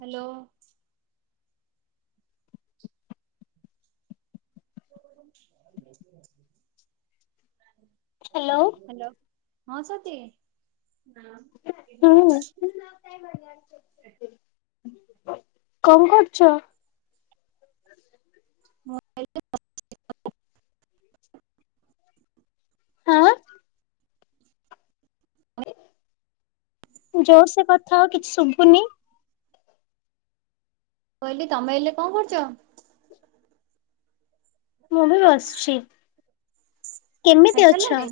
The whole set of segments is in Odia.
ହ୍ୟାଲୋ ହ୍ୟାଲୋ ହ୍ୟାଲୋ ହଁ ସତି ହୁଁ କଣ କରୁଛ? [unintelligible] ଆଁ ଜୋର ସେ କଥା ହୁଅ କିଛି ଶୁଭୁନି। ମୁଁ କହିଲି ତମେ ଏଇଲେ କଣ କରୁଛ? ମୁଁ ବି ବସିଛି। କେମିତି ଅଛ? ଖାଇସାରିଲଣି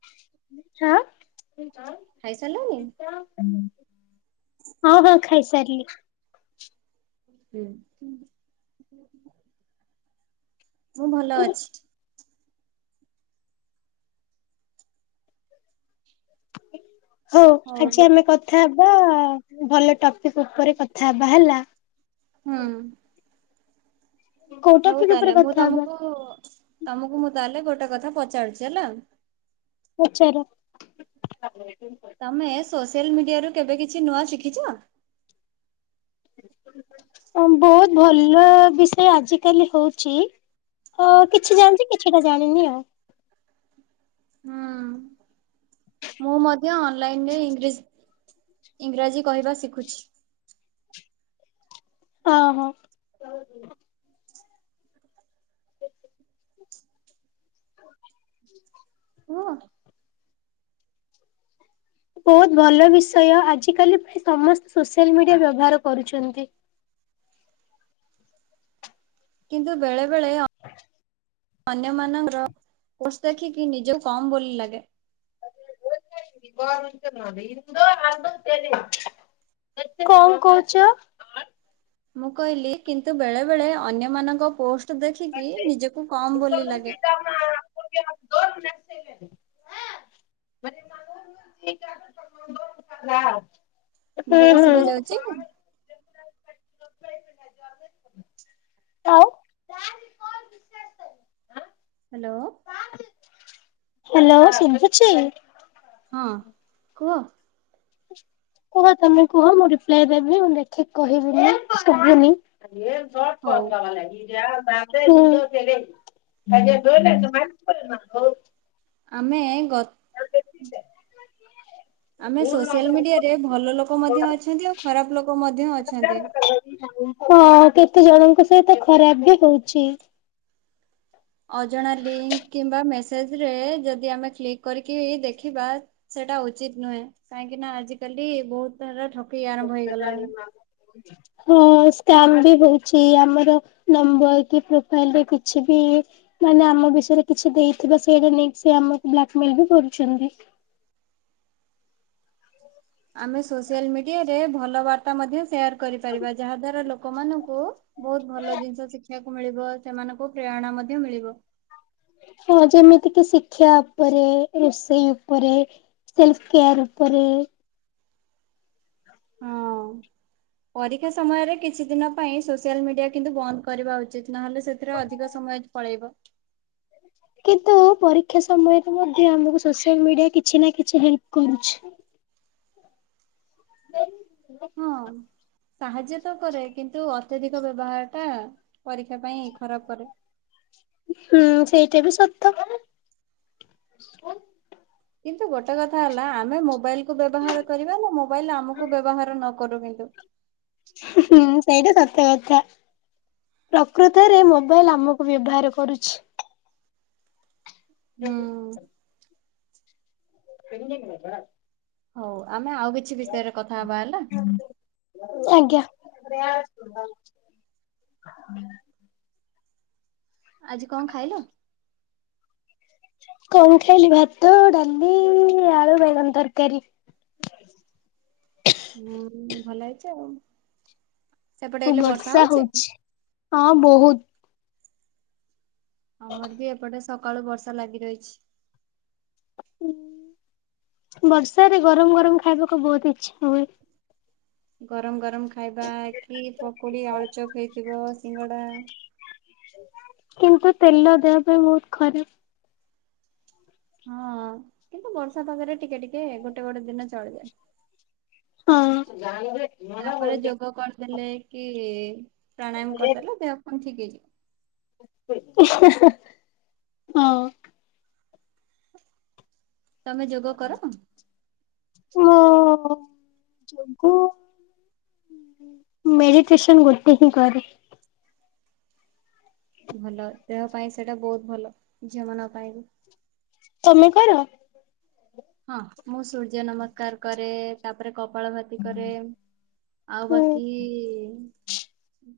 ହାଁ ଖାଇସାରିଲଣି ହଁ ହଁ ଖାଇସାରିଲି। ହୁଁ ମୁଁ ଭଲ ଅଛି। ହଉ ଆଜି ଆମେ କଥା ହବା ଭଲ ଟପିକ ଉପରେ କଥା ହବା ହେଲା। ହୁଁ କୋଉ ହଉ ଟପିକ ଉପରେ ତାହେଲେ ମୁଁ କଥା ହବା ତମକୁ ତମକୁ ମୁଁ ତାହେଲେ ଗୋଟେ କଥା ପଚାରୁଛି ହେଲା। ପଚାର ତମେ ସୋସିଆଲ ମିଡିଆରୁ କେବେ କିଛି ନୂଆ ଶିଖିଛ? ହ [unintelligible] ବହୁତ ଭଲ ବିଷୟ ଆଜିକାଲି ହଉଛି। ହ କିଛି ଜାଣିଛି କିଛିଟା ଜାଣିନି ଆଉ। ହଁ ମୁଁ ମଧ୍ୟ ଅନଲାଇନରେ ଇଂଜ ଇଂରାଜୀ କହିବା ଶିଖୁଛି। ଅ ହ ହ [unintelligible] କୁହ ବହୁତ ଭଲ ବିଷୟ ଆଜିକାଲି ପ୍ରାୟ ସମସ୍ତେ ସୋସିଆଲ ମିଡିଆ ବ୍ୟବହାର କରୁଛନ୍ତି। କିନ୍ତୁ ବେଳେ ବେଳେ ଅପ୍ ଅନ୍ୟ ମାନର କୋର୍ସ ଟା କି ଦେଖିକି ନିଜକୁ କମ ବୋଲି ଲାଗେ। କଣ କହୁଛ? ମୁଁ କହିଲି କିନ୍ତୁ ବେଳେ ବେଳେ ଅନ୍ୟମାନଙ୍କ ପୋଷ୍ଟ କୁ ଦେଖିକି ନିଜକୁ କମ ବୋଲି ଲାଗେ ଦ [inaudible] [inaudible] ମୋ ହୁଁ କଥା ହୁଁ। ଶୁଭା ଯାଉଛି? ଆଉ [unintelligible] [inaudible] ହ୍ୟାଲୋ ହ୍ୟାଲୋ ଶୁଭୁଛି? ହଁ କୁହ କୁହ ତମେ କୁହ ମୁଁ ରିପ୍ଲାଏ ଦେବି ମୁଁ ଦେଖିକି କହିବିନି ଶୁଭୁନି ଏନ୍ ଦୋଟ ହଉ କ [inaudible] [inaudible] ଆମେ ଗ ଆମେ ସୋସିଆଲ ମିଡିଆରେ ଭଲ ଲୋକ ମଧ୍ୟ ଅଛନ୍ତି ଆଉ ଖରାପ ଲୋକ ମଧ୍ୟ ଅଛନ୍ତି। ହଁ ହଁ କେତେ ଜଣଙ୍କ ସହିତ ଖରାପ ବି ହଉଛି। ଅଜଣା ଲିଙ୍କ କିମ୍ବା ମେସେଜରେ ଯଦି ଆମେ କ୍ଲିକ୍ କରିକି ଦେଖିବା। ସେଇଟା ଉଚିତ ନୁହେଁ କାହିଁକି ନା ଆଜିିକାଲି ବହୁତ ଥର ଠକେଇି ଆରମ୍ଭ ହେଇଗଲାଣି। ହଁ ସ୍କାମ ବି ହଉଛି ଆମର। ନମ୍ବର କି ପ୍ରୋଫାଇଲ ରେ କିଛି ବି ମାନେ ଆମ ବିଷୟରେ କିଛି ଦେଇଥିବା ସେଇଟା ନେଇକି ସେ ଆମକୁ ବ୍ଲାକ୍ମେଲ ବି କରୁଛନ୍ତି। ଆମେ ସୋସିଆଲ ମିଡିଆରେ ଭଲ ବାର୍ତା ମଧ୍ୟ ସେୟାର କରିପାରିବା ଯାହା ଦ୍ଵାରା ଲୋକମାନଙ୍କୁ ବହୁତ ଭଲ ଜିନିଷ ଶିଖିବାକୁ ମିଳିବ ସେମାନଙ୍କୁ ପ୍ରେରଣା ମଧ୍ୟ ମିଳିବ। ହଁ ଯେମିତି କି ଶିକ୍ଷା ଉପରେ ରୋଷେଇ ଉପରେ। ସେଲ୍ଫ୍ କେୟାର୍ ଉପରେ। ହଁ ପରୀକ୍ଷା ସମୟରେ କିଛି ଦିନ ପାଇଁ ସୋସିଆଲ ମିଡିଆ କିନ୍ତୁ ବନ୍ଦ କରିବା ଉଚିତ। ନହେଲେ ସେଥିରେ ଅଧିକ ସମୟ ପଳେଇବ। କିନ୍ତୁ ପରୀକ୍ଷା ସମୟରେ ମଧ୍ୟ ଆମକୁ ସୋସିଆଲ ମିଡିଆ କିଛି ନା କିଛି ହେଲ୍ପ କରୁଛି। ବ ହଁ ସାହାଯ୍ୟ ତ କରେ କିନ୍ତୁ ଅତ୍ୟଧିକ ବ୍ୟବହାର ଟା ପରୀକ୍ଷା ପାଇଁ ଖରାପ କରେ। ହୁଁ ସେଇଟା ବି ସତ କ କିନ୍ତୁ ଗୋଟେ କଥା ହେଲା ଆମେ ମୋବାଇଲ କୁ ବ୍ୟବହାର କରିବା ନା ମୋବାଇଲ ଆମକୁ ବ୍ୟବହାର ନ କରୁ କିନ୍ତୁ। ହୁଁ ସେଇଟା ସତ୍ୟ ଗଛ। ପ୍ରକୃତରେ ମୋବାଇଲ ଆମକୁ ବ୍ୟବହାର କରୁଛି। ହୁଁ ସେଙ୍ଗିଙ୍ଗ ହଉ ଆମେ ଆଉ କିଛି ବିଷୟରେ କଥା ହବା ହେଲା। ଆଜ୍ଞା। ହୁଁ ଆଜି କଣ ଖାଇଲୁ? କଣ ଖାଇଲି ଭାତ ଡାଲି ଆଳୁ ବାଇଗଣ ତରକାରୀ। ହୁଁ ଭଲ ହେଇଛି ଆଉ ସେପଟେ ହେଲେ ବର୍ଷା ହଉଛି। ହଁ ବହୁତ। ଆମର ବି ଏପଟେ ସକାଳୁ ବର୍ଷା ଲାଗି ରହିଛି। ହ ବର୍ଷାରେ ଗରମ ଗରମ ଖାଇବାକୁ ବହୁତ ଇଚ୍ଛା ହୁଏ। ଗରମ ଗରମ ଖାଇବା କି ପକୁୋଡି ଆଳୁ ଚକ ହେଇଥିବ ସିଙ୍ଗଡା। କିନ୍ତୁ ତେଲ ଦେହ ପାଇଁ ବହୁତ ଖରାପ। ହଁ କିନ୍ତୁ ବର୍ଷା ପାଗରେ ଟିକେ ଟିକେ ଗୋଟେ ଗୋଟେ ଦିନ ଚଳିଯାଏ। ହଁ ତାପରେ ଯୋଗ କରିଦେଲେ କି ପ୍ରାଣାୟାମ କରିଦେଲେ ଦେହ କଣ ଠିକ ହେଇଯିବ। ହଁ। ତମେ ଯୋଗ କର। ହଁ ଯୋଗୁ। ମେଡିଟେଶନ୍ ଗୋଟେ ହି କରରେ। ଭଲ ଦେହ ପାଇଁ ସେଇଟା ବହୁତ ଭଲ ଝିଅ ମାନଙ୍କ ପାଇଁ ବି। ତମେ କର। ହଁ ମୁଁ ସୂର୍ଯ୍ୟ ନମସ୍କାର। କରେ ତାପରେ କପାଳ ଭାତି କରେ ଆଉ ବାକି।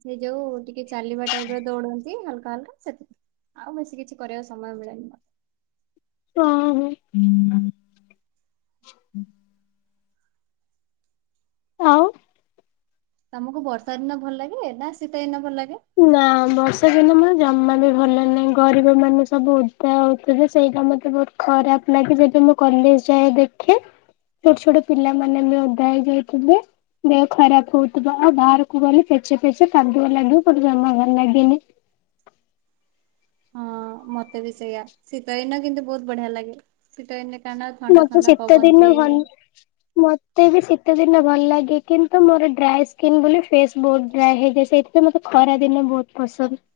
ସେ ଯୋଉ ଟିକେ ଚାଲିବା ଟାଇପ ର ଦୌଡନ୍ତି ହାଲକା ହାଲକା ସେତିକି। ଆଉ ବେଶୀ କିଛି କରିବାକୁ ସମୟ ମିଳେନି ମତ। [unintelligible] ହଁ ଉଁ। ଆଉ। ତମୁକୁ ବର୍ଷା ଦିନ ଭଲ ଲାଗେ ନା ଶୀତ ଦିନ ଭଲ ଲାଗେ? ନା ବର୍ଷା ଦିନ ମୋର ଜମା ବି ଭଲ ନାହିଁ ଗରିବ ମାନେ ସବୁ ଓଦା ହୋଉଥିଲେ ସେଇଟା ମତେ ବହୁତ। ଖରାପ ଲାଗେ ଯଦି ମୁଁ କଲେଜ ଯାଏ ଦେଖେ। ଛୋଟ ଛୋଟ ପିଲାମାନେ ବି ଓଦା ହେଇ ଯାଇଥିବେ। ଦେହ ଖରାପ ହୋଉଥିବ ଆଉ ବାହାରୁକୁ ଗଲେ ଫେଚେ ଫେଚେ କାଦୁଅ ଲାଗିବ ମୋତେ ଯମା ଭଲ ଲାଗେନି। ହଁ ମତେ ବି ସେଇୟା ଶୀତ ଦିନ କିନ୍ତୁ ବହୁତ ବଢିଆ ଲାଗେ। ଶୀତ ଦିନେ କାରଣ ଥଣ୍ଡା ମତେ ଥଣ୍ଡା ଶୀତ ପବନ ଦିନ ଭଲ ଦିଏ। ମତେ ବି ଶୀତ ଦିନ ଭଲ ଲାଗେ କିନ୍ତୁ ମୋର ଡ୍ରାଏ ସ୍କିନ୍ ବୋଲି ଫେସ୍ ବହୁତ ଡ୍ରାଏ ହେଇଯାଏ ସେ ଯେ ମତେ ଖରା ଦିନେ ବହୁତ୍ ପସନ୍ଦ।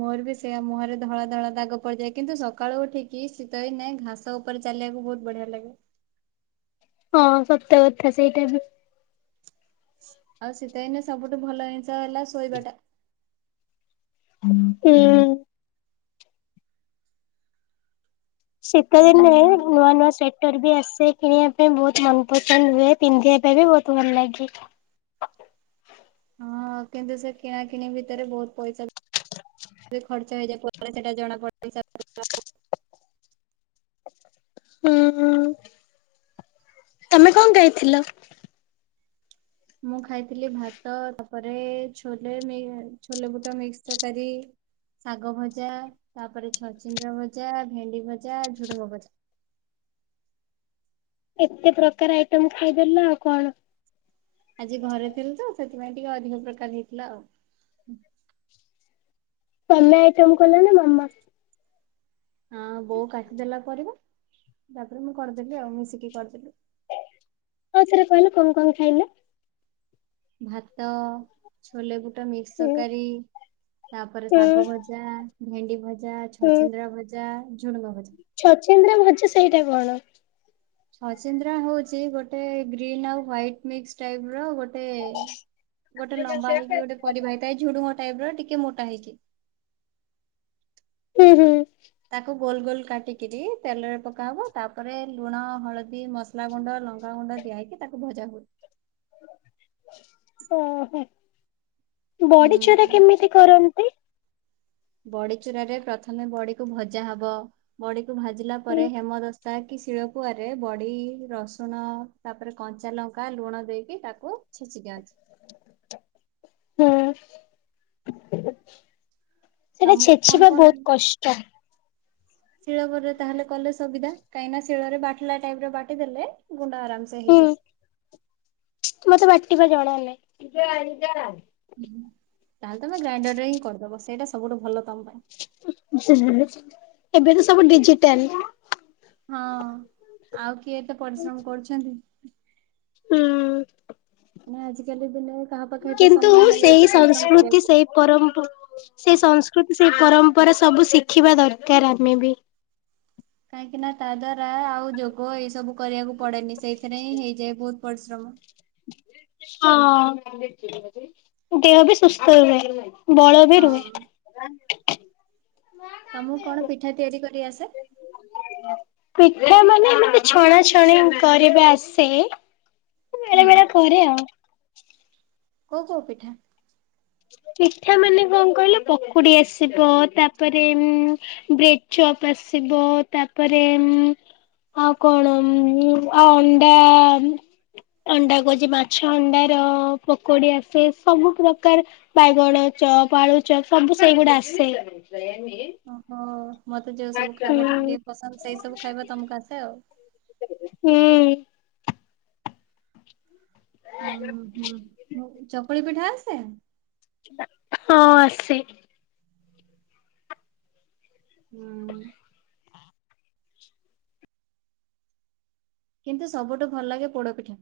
ମୋର ବି ସେୟା ମୁହଁରେ ଧଳା ଧଳା ଦାଗ ପଡିଯାଏ କିନ୍ତୁ ସକାଳୁ ଉଠିକି ଶୀତ ଦିନେ ଘା ସ ଉପରେ ଚାଲିବାକୁ ବହୁତ ବଢିଆ ଲାଗେ। ହଁ ସତ କଥା ସେଇଟା ବି। ଆଉ ଶୀତଦିନେ ସବୁଠୁ ଭଲ ଜିନିଷ ହେଲା ଶୋଇବାଟା। ହୁଁ ହୁଁ। ଶୀତଦିନେ ହୁଁ ନୂଆ ନୂଆ ସ୍ଵେଟର ବି ଆସେ କିଣିବା ପାଇଁ ବହୁତ୍ ମନପସନ୍ଦ ହୁଏ। ପିନ୍ଧିବା ପାଇଁ ବି ବହୁତ ଭଲ ଲାଗେ। ହଁ କିନ୍ତୁ ସେ କିଣା କିିଣି ଭିତେରେ ବହୁତ ପଇସା ବି ଖର୍ଚ ହେଇଯାଏ ପରେ ସେଟା ଜଣାପଡେ ପଇସା। ହୁଁ। ତମେ କଣ ଖାଇଥିଲ? ମୁଁ ଖାଇଥିଲି ଭାତ ତାପରେ ଛୋଲେ ମି ଛୋଲେବୁଟ ମିକ୍ସ ତରକାରି। ଶାଗ ଭଜା ତାପରେ ଛଚିନ୍ଦ୍ର ଭଜା ଭେଣ୍ଡି ଭଜା ଝୁଡୁଙ୍ଗ ଭଜା। ଏତେ ପ୍ରକାର ଆଇଟମ୍ ଖାଇଦେଲ ଆଉ କଣ। ଆଜି ଘରେ ଥିଲୁ ତ ସେଥିପାଇଁ ଟିକେ ଅଧିକ ପ୍ରକାର ହେଇଥିଲା ଆଉ। ତମେ ଆଇଟମ୍ କଲ ନା ମାମା? ହଁ ବୋଉ କାଟିଦେଲା ପରିବା ତାପରେ ମୁଁ କରିଦେଲି ଆଉ ମିଶିକି କରିଦେଲୁ। ଆଉଥରେ କହିଲେ କଣ କଣ ଖାଇଲେ? ଭାତ ଛୋଲେବୁଟ ମିକ୍ସ ହୁଁ ତରକାରୀ ତାପରେ ହୁଁ ଶାଗ ଭ ଜା ଭେଣ୍ଡି ଭଜା ହୁଁ ଛଚିନ୍ଦ୍ରା ଭଜା ଝୁଡଙ୍ଗ ଭଜା। ଛଚିନ୍ଦ୍ରା ଭଜା ସେଇଟା କଣ? ଛଚିନ୍ଦ୍ରା ହଉଚି ଗୋଟେ ଗ୍ରୀନ ଆଉ ହ୍ଵାଇଟ ମିକ୍ସ ଟାଇପ୍ ର ଗୋଟେ। ଏ ଗୋଟେ ଲମ୍ବା ହେଇକି ଗୋଟେ ପରିବା ହେଇଥାଏ ଝୁଡୁଙ୍ଗ ଟାଇପ ର ଟିକେ ମୋଟା ହେଇକି। ଉଁ ହୁଁ। ତାକୁ ଗୋଲ ଗୋଲ କାଟିକିରି ତେଲରେ ପକାହବ ତାପରେ ଲୁଣ ହଳ ଦୀ ମସଲା ଗୁଣ୍ଡ ଲଙ୍ଗା ଗୁଣ୍ଡ ଦିଆ ହେଇକି ତାକୁ ଭଜା ହୁଏ। ଓହୋ ବଡିଚୁରା ହୁଁ କେମିତି କରନ୍ତି? ବଡି ଚୁରାରେ ପ୍ରଥମେ ବଡିକୁ ଭଜା ହବ ବଡିକୁ ଭାଜିଲା ହୁଁ ପରେ ହେମଦ ତାହାକି ଶିଳପୁଆରେ ବଡି ରସୁଣ ତାପରେ କଞ୍ଚା ଲଙ୍କା ଲୁଣ ଦେଇକି ତାକୁ। ଛେଚି ଦିଅନ୍ତି। ହୁଁ। ସେଇଟା ତମକୁ କଣ ଛେଚିବା ବହୁତ କଷ୍ଟ। ଶିଳପୁଆରେ ତାହେଲେ କଲେ ସୁବିଧା, କାହିଁକି ନା ଶିଳରେ ବାଟିଲା ଟାଇପ୍ ର ବାଟି ଦେଲେ, ଗୁଣ୍ଡ ଆରାମସେ ହୁଁ ହେଇଯାଏ। ମତେ ବାଟିବା ଜଣା ନାହିଁ। ତାହେଲେ ତମେ ଗ୍ରାଇଣ୍ଡର ରେ ହିଁ କରିଦବ, ସେଇଟା ସବୁଠୁ ଭଲ ତମ ପାଇଁ। ଏବେ ତ ସବୁ ଡିଜିଟାଲ। ହଁ, ଆଉ କିଏ ଏତେ ପରିଶ୍ରମ କରୁଛନ୍ତି। ହୁଁ। ନା ଆଜିକାଲି ଦୁନିଆରେ କାହା ପାଖେ ଏତେ କିନ୍ତୁ ସମୟ ନାହିଁ ସେଇ ଏତେ ପରିଶ୍ରମ ସଂସ୍କୃତି କରିବାକୁ। ସେଇ ପରମ୍ପ ସେଇ ସଂସ୍କୃତି ସେଇ ପରମ୍ପରା ସବୁ ଶିଖିବା ଦରକାର ଆମେ ବି। କାହିଁକି ନା ତା ଦ୍ଵାରା ଆଉ ଯୋଗ ଏଇ ସବୁ କରିବାକୁ ପଡେନି ସେଇଥିରେ ହିଁ ହେଇଯାଏ। ବହୁତ ପରିଶ୍ରମ। ହଁ, ଦେହ ବି ସୁସ୍ଥ ରୁହେ। ବଳ ବି ରୁହେ। ହଁ ତମକୁ କଣ ପିଠା ତିଆରି କରି ଆସେ? ପିଠା ମାନେ ଏମିତି ଛଣାଛଣି କରିବା ଆସେ। ବେଳେ ହୁଁ। ବେଳେ କରେ ଆଉ। କୋଉ କୋଉ ପିଠା? ପିଠା ମାନେ କଣ କହିଲ, ପକୁଡି ଆସିବ। ତାପରେ ବ୍ରେଡ ଚପ୍ ଆସିବ, ତାପରେ ଆଉ କଣ? ଆଉ ଅଣ୍ଡା ଅଣ୍ଡା କହୁଛି ମାଛ ଅଣ୍ଡାର ପକୋଡି ଆସେ। ସବୁ ପ୍ର ବାଇଗଣ ଚପ୍, ଆଳୁ ଚପ୍ ସବୁ ସେଇଗୁଡା ଆସେ। ଓହୋ, ମତେ ଯୋଉ ସବୁ ଖାଇବା ଟିକେ ହୁଁ ଟିକେ ପସନ୍ଦ, ସେଇ ସବୁ ଖାଇବା ତମକୁ ଆସେ ଆଉ। ହୁଁ। ହୁଁ ହୁଁ। ଚକୁଳି ପିଠା ଆସେ? ହଁ ଆସେ। ହୁଁ। କିନ୍ତୁ ସବୁଠୁ ଭଲ ଲାଗେ ପୋଡପିଠା।